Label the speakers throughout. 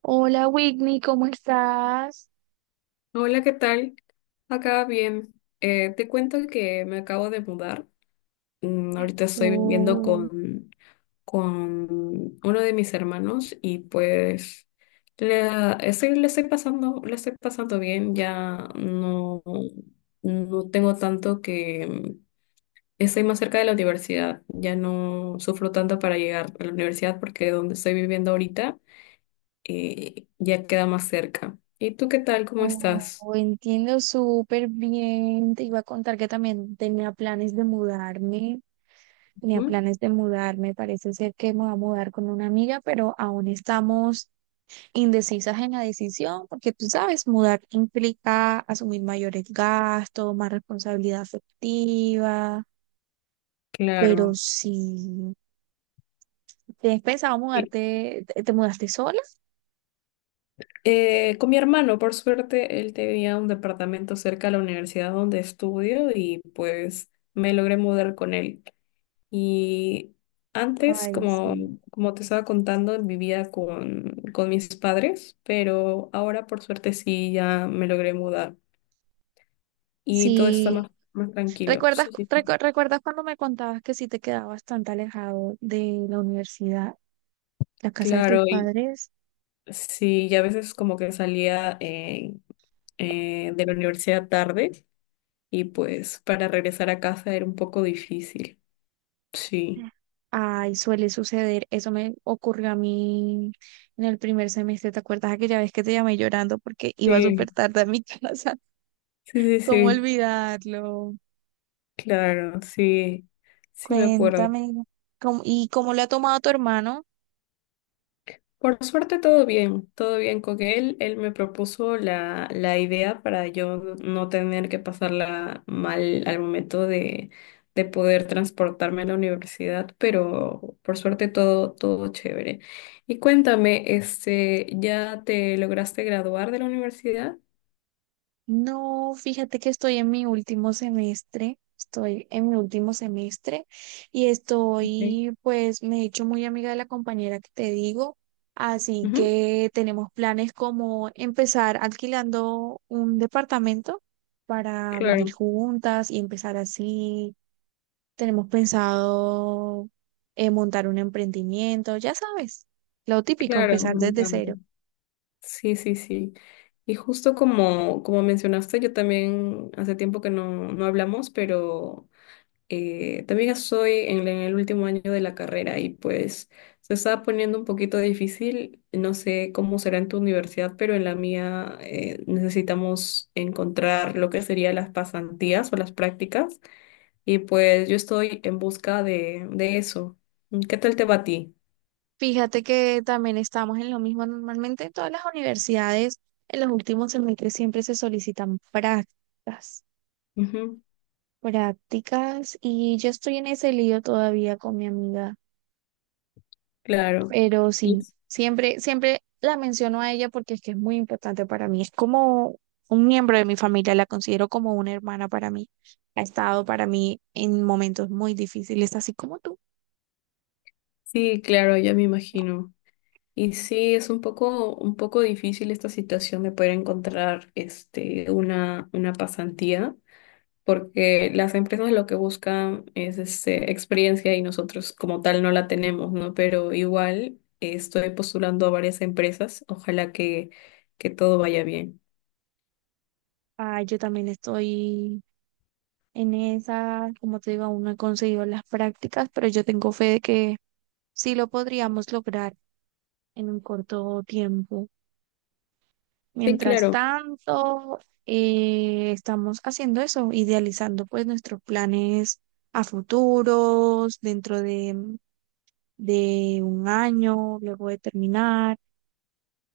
Speaker 1: Hola Whitney, ¿cómo estás?
Speaker 2: Hola, ¿qué tal? Acá bien. Te cuento que me acabo de mudar. Ahorita estoy viviendo
Speaker 1: Oh,
Speaker 2: con uno de mis hermanos y pues la estoy, le estoy pasando bien. Ya no, no tengo tanto que estoy más cerca de la universidad. Ya no sufro tanto para llegar a la universidad porque donde estoy viviendo ahorita ya queda más cerca. ¿Y tú qué tal? ¿Cómo estás?
Speaker 1: oh, entiendo súper bien. Te iba a contar que también tenía planes de mudarme. Tenía
Speaker 2: ¿Mm?
Speaker 1: planes de mudarme. Parece ser que me voy a mudar con una amiga, pero aún estamos indecisas en la decisión, porque tú sabes, mudar implica asumir mayores gastos, más responsabilidad afectiva. Pero
Speaker 2: Claro.
Speaker 1: si te has pensado
Speaker 2: Y,
Speaker 1: mudarte, te mudaste sola?
Speaker 2: con mi hermano, por suerte, él tenía un departamento cerca de la universidad donde estudio y pues me logré mudar con él. Y antes,
Speaker 1: Ay, sí.
Speaker 2: como te estaba contando, vivía con mis padres, pero ahora por suerte sí ya me logré mudar y todo está
Speaker 1: Sí,
Speaker 2: más tranquilo.
Speaker 1: ¿Recuerdas,
Speaker 2: Sí, sí.
Speaker 1: recuerdas cuando me contabas que si te quedabas bastante alejado de la universidad, la casa de tus
Speaker 2: Claro, y
Speaker 1: padres?
Speaker 2: sí, y a veces como que salía de la universidad tarde y pues para regresar a casa era un poco difícil. Sí,
Speaker 1: Ay, suele suceder. Eso me ocurrió a mí en el primer semestre. ¿Te acuerdas aquella vez que te llamé llorando porque iba
Speaker 2: sí.
Speaker 1: súper tarde a mi casa?
Speaker 2: sí, sí,
Speaker 1: ¿Cómo
Speaker 2: sí,
Speaker 1: olvidarlo?
Speaker 2: claro, sí, sí me acuerdo.
Speaker 1: Cuéntame. ¿Y cómo le ha tomado tu hermano?
Speaker 2: Por suerte todo bien con él. Él me propuso la idea para yo no tener que pasarla mal al momento de poder transportarme a la universidad, pero por suerte todo, todo chévere. Y cuéntame, este, ¿ya te lograste graduar de la universidad?
Speaker 1: No, fíjate que estoy en mi último semestre, estoy en mi último semestre y
Speaker 2: Ok.
Speaker 1: estoy, pues me he hecho muy amiga de la compañera que te digo, así
Speaker 2: Ujú,
Speaker 1: que tenemos planes como empezar alquilando un departamento para vivir
Speaker 2: claro.
Speaker 1: juntas y empezar así. Tenemos pensado montar un emprendimiento, ya sabes, lo típico,
Speaker 2: Claro,
Speaker 1: empezar
Speaker 2: me
Speaker 1: desde
Speaker 2: encanta.
Speaker 1: cero.
Speaker 2: Sí, sí, sí. Y justo como mencionaste, yo también hace tiempo que no hablamos, pero también estoy en el último año de la carrera y pues se está poniendo un poquito difícil. No sé cómo será en tu universidad, pero en la mía necesitamos encontrar lo que serían las pasantías o las prácticas y pues yo estoy en busca de eso. ¿Qué tal te va a ti?
Speaker 1: Fíjate que también estamos en lo mismo. Normalmente en todas las universidades, en los últimos semestres siempre se solicitan prácticas,
Speaker 2: Ujú,
Speaker 1: prácticas, y yo estoy en ese lío todavía con mi amiga,
Speaker 2: claro.
Speaker 1: pero sí, siempre, siempre la menciono a ella porque es que es muy importante para mí. Es como un miembro de mi familia, la considero como una hermana para mí. Ha estado para mí en momentos muy difíciles, así como tú.
Speaker 2: Sí, claro, ya me imagino. Y sí, es un un poco difícil esta situación de poder encontrar este, una pasantía, porque las empresas lo que buscan es este, experiencia y nosotros como tal no la tenemos, ¿no? Pero igual estoy postulando a varias empresas, ojalá que todo vaya bien.
Speaker 1: Ah, yo también estoy. En esa, como te digo, aún no he conseguido las prácticas, pero yo tengo fe de que sí lo podríamos lograr en un corto tiempo.
Speaker 2: Sí,
Speaker 1: Mientras
Speaker 2: claro,
Speaker 1: tanto, estamos haciendo eso, idealizando pues nuestros planes a futuros, dentro de un año, luego de terminar.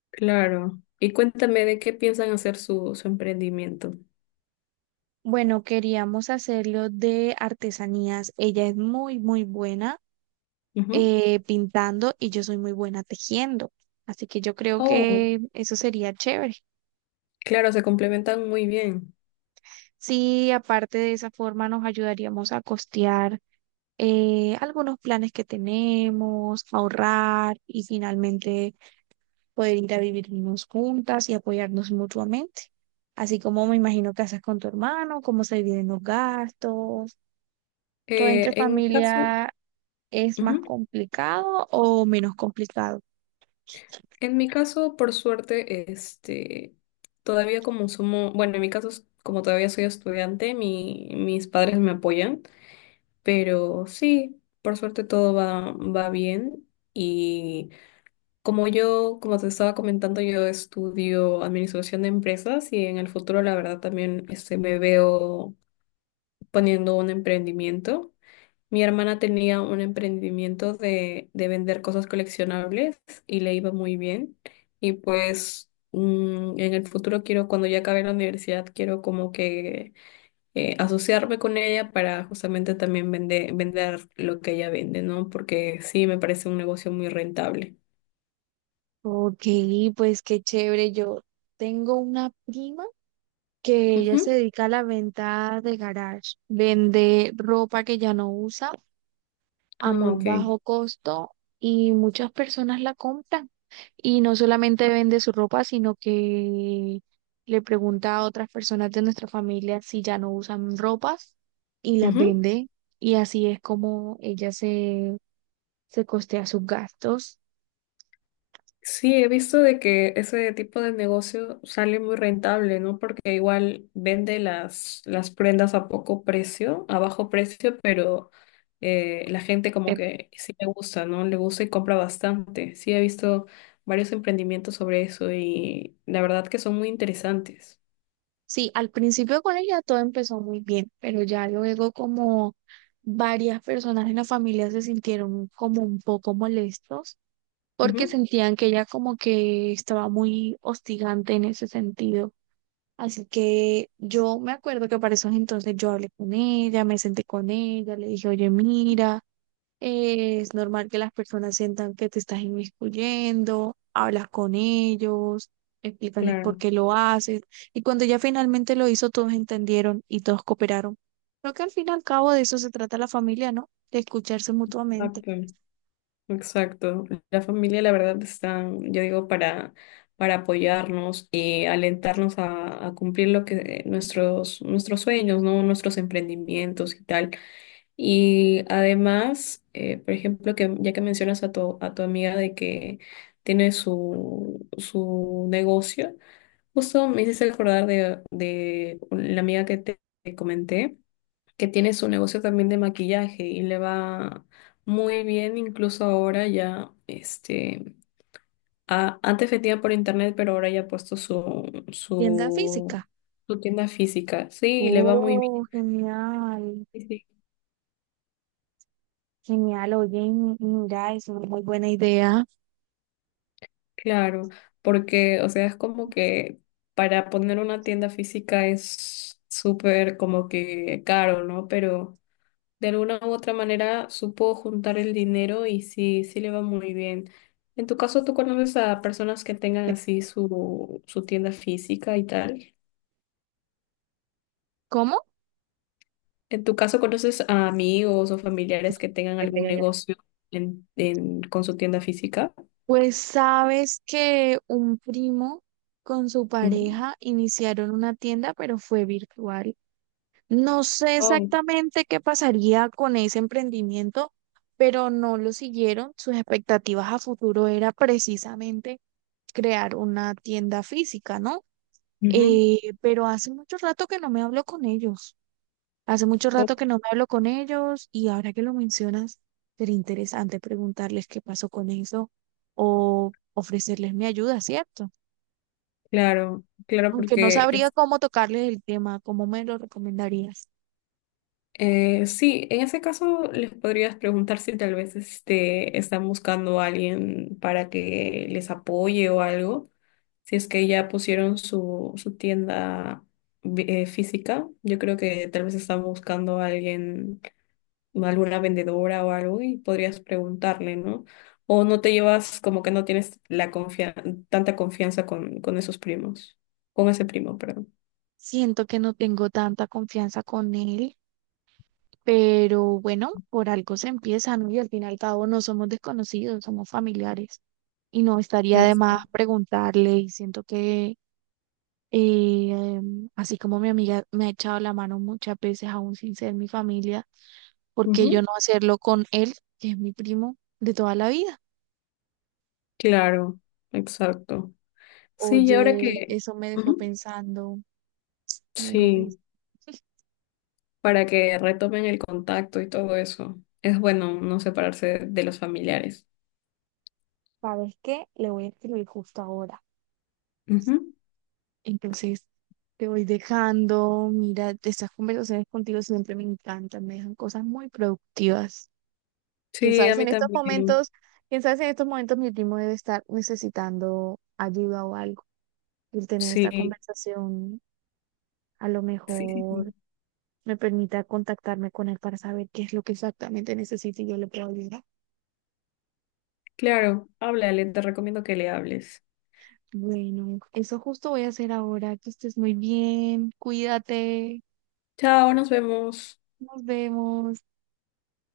Speaker 2: claro. Y cuéntame de qué piensan hacer su emprendimiento.
Speaker 1: Bueno, queríamos hacerlo de artesanías. Ella es muy, muy buena.
Speaker 2: Ujú.
Speaker 1: Pintando y yo soy muy buena tejiendo. Así que yo creo
Speaker 2: Oh,
Speaker 1: que eso sería chévere.
Speaker 2: claro, se complementan muy bien.
Speaker 1: Sí, aparte de esa forma nos ayudaríamos a costear algunos planes que tenemos, ahorrar y finalmente poder ir a vivirnos juntas y apoyarnos mutuamente. Así como me imagino que haces con tu hermano, cómo se dividen los gastos, todo entre
Speaker 2: En mi caso,
Speaker 1: familia es más
Speaker 2: ujú.
Speaker 1: complicado o menos complicado.
Speaker 2: En mi caso, por suerte, este, todavía como somos, bueno, en mi caso, como todavía soy estudiante, mis padres me apoyan, pero sí, por suerte todo va bien. Y como yo, como te estaba comentando, yo estudio administración de empresas y en el futuro, la verdad, también este, me veo poniendo un emprendimiento. Mi hermana tenía un emprendimiento de vender cosas coleccionables y le iba muy bien. Y pues en el futuro quiero, cuando ya acabe la universidad, quiero como que asociarme con ella para justamente también vender lo que ella vende, ¿no? Porque sí, me parece un negocio muy rentable.
Speaker 1: Ok, pues qué chévere. Yo tengo una prima que ella se
Speaker 2: Ujú.
Speaker 1: dedica a la venta de garage. Vende ropa que ya no usa
Speaker 2: Ah,
Speaker 1: a muy
Speaker 2: ok.
Speaker 1: bajo costo y muchas personas la compran. Y no solamente vende su ropa, sino que le pregunta a otras personas de nuestra familia si ya no usan ropas y las
Speaker 2: Ujú.
Speaker 1: vende. Y así es como ella se costea sus gastos.
Speaker 2: Sí, he visto de que ese tipo de negocio sale muy rentable, ¿no? Porque igual vende las prendas a poco precio, a bajo precio, pero la gente como que sí le gusta, ¿no? Le gusta y compra bastante. Sí, he visto varios emprendimientos sobre eso y la verdad que son muy interesantes.
Speaker 1: Sí, al principio con ella todo empezó muy bien, pero ya luego como varias personas en la familia se sintieron como un poco molestos porque
Speaker 2: Ujú,
Speaker 1: sentían que ella como que estaba muy hostigante en ese sentido. Así que yo me acuerdo que para esos entonces yo hablé con ella, me senté con ella, le dije, oye, mira. Es normal que las personas sientan que te estás inmiscuyendo, hablas con ellos, explícales por
Speaker 2: claro,
Speaker 1: qué lo haces. Y cuando ya finalmente lo hizo, todos entendieron y todos cooperaron. Creo que al fin y al cabo de eso se trata la familia, ¿no? De escucharse mutuamente.
Speaker 2: exacto. Exacto. La familia, la verdad, está, yo digo, para apoyarnos y alentarnos a cumplir lo que nuestros sueños, ¿no? Nuestros emprendimientos y tal. Y además, por ejemplo, que ya que mencionas a a tu amiga de que tiene su negocio, justo me hiciste acordar de la amiga que te comenté que tiene su negocio también de maquillaje y le va muy bien, incluso ahora ya, este, antes vendía por internet, pero ahora ya ha puesto
Speaker 1: Tienda
Speaker 2: su,
Speaker 1: física.
Speaker 2: su tienda física. Sí, y le va muy bien,
Speaker 1: Oh, genial.
Speaker 2: sí, sí,
Speaker 1: Genial, oye, mira, es una muy buena idea.
Speaker 2: claro, porque, o sea, es como que para poner una tienda física es súper como que caro, ¿no? Pero de alguna u otra manera supo juntar el dinero y sí, sí le va muy bien. En tu caso, ¿tú conoces a personas que tengan así su tienda física y tal?
Speaker 1: ¿Cómo?
Speaker 2: ¿En tu caso conoces a amigos o familiares que tengan algún negocio con su tienda física?
Speaker 1: Pues sabes que un primo con su
Speaker 2: Ujú.
Speaker 1: pareja iniciaron una tienda, pero fue virtual. No sé
Speaker 2: Oh,
Speaker 1: exactamente qué pasaría con ese emprendimiento, pero no lo siguieron. Sus expectativas a futuro era precisamente crear una tienda física, ¿no?
Speaker 2: ujú.
Speaker 1: Pero hace mucho rato que no me hablo con ellos. Hace mucho
Speaker 2: Oh,
Speaker 1: rato que no me hablo con ellos y ahora que lo mencionas, sería interesante preguntarles qué pasó con eso o ofrecerles mi ayuda, ¿cierto?
Speaker 2: claro, claro,
Speaker 1: Aunque no
Speaker 2: porque
Speaker 1: sabría
Speaker 2: es-
Speaker 1: cómo tocarles el tema, ¿cómo me lo recomendarías?
Speaker 2: Sí, en ese caso les podrías preguntar si tal vez este, están buscando a alguien para que les apoye o algo. Si es que ya pusieron su tienda física, yo creo que tal vez están buscando a alguien, alguna vendedora o algo, y podrías preguntarle, ¿no? O no te llevas, como que no tienes la tanta confianza con esos primos, con ese primo, perdón.
Speaker 1: Siento que no tengo tanta confianza con él, pero bueno, por algo se empieza, ¿no? Y al fin y al cabo no somos desconocidos, somos familiares. Y no estaría de más
Speaker 2: Exacto.
Speaker 1: preguntarle y siento que así como mi amiga me ha echado la mano muchas veces, aún sin ser mi familia, ¿porque yo
Speaker 2: Ujú.
Speaker 1: no hacerlo con él, que es mi primo de toda la vida?
Speaker 2: Claro, exacto. Sí, y ahora
Speaker 1: Oye,
Speaker 2: que...
Speaker 1: eso
Speaker 2: Ujú.
Speaker 1: me dejó
Speaker 2: Sí,
Speaker 1: pensando,
Speaker 2: para que retomen el contacto y todo eso. Es bueno no separarse de los familiares.
Speaker 1: ¿sabes qué? Le voy a escribir justo ahora.
Speaker 2: Ujú.
Speaker 1: Entonces, te voy dejando, mira, estas conversaciones contigo siempre me encantan, me dejan cosas muy productivas. Quién
Speaker 2: Sí,
Speaker 1: sabe
Speaker 2: a
Speaker 1: si
Speaker 2: mí
Speaker 1: en estos
Speaker 2: también.
Speaker 1: momentos, quién sabe si en estos momentos mi primo debe estar necesitando ayuda o algo. El tener esta
Speaker 2: Sí,
Speaker 1: conversación a lo
Speaker 2: sí, sí,
Speaker 1: mejor
Speaker 2: sí.
Speaker 1: me permita contactarme con él para saber qué es lo que exactamente necesito y yo le puedo ayudar.
Speaker 2: Claro, háblale, te recomiendo que le hables.
Speaker 1: Bueno, eso justo voy a hacer ahora. Que estés muy bien, cuídate,
Speaker 2: Chao, nos vemos.
Speaker 1: nos vemos.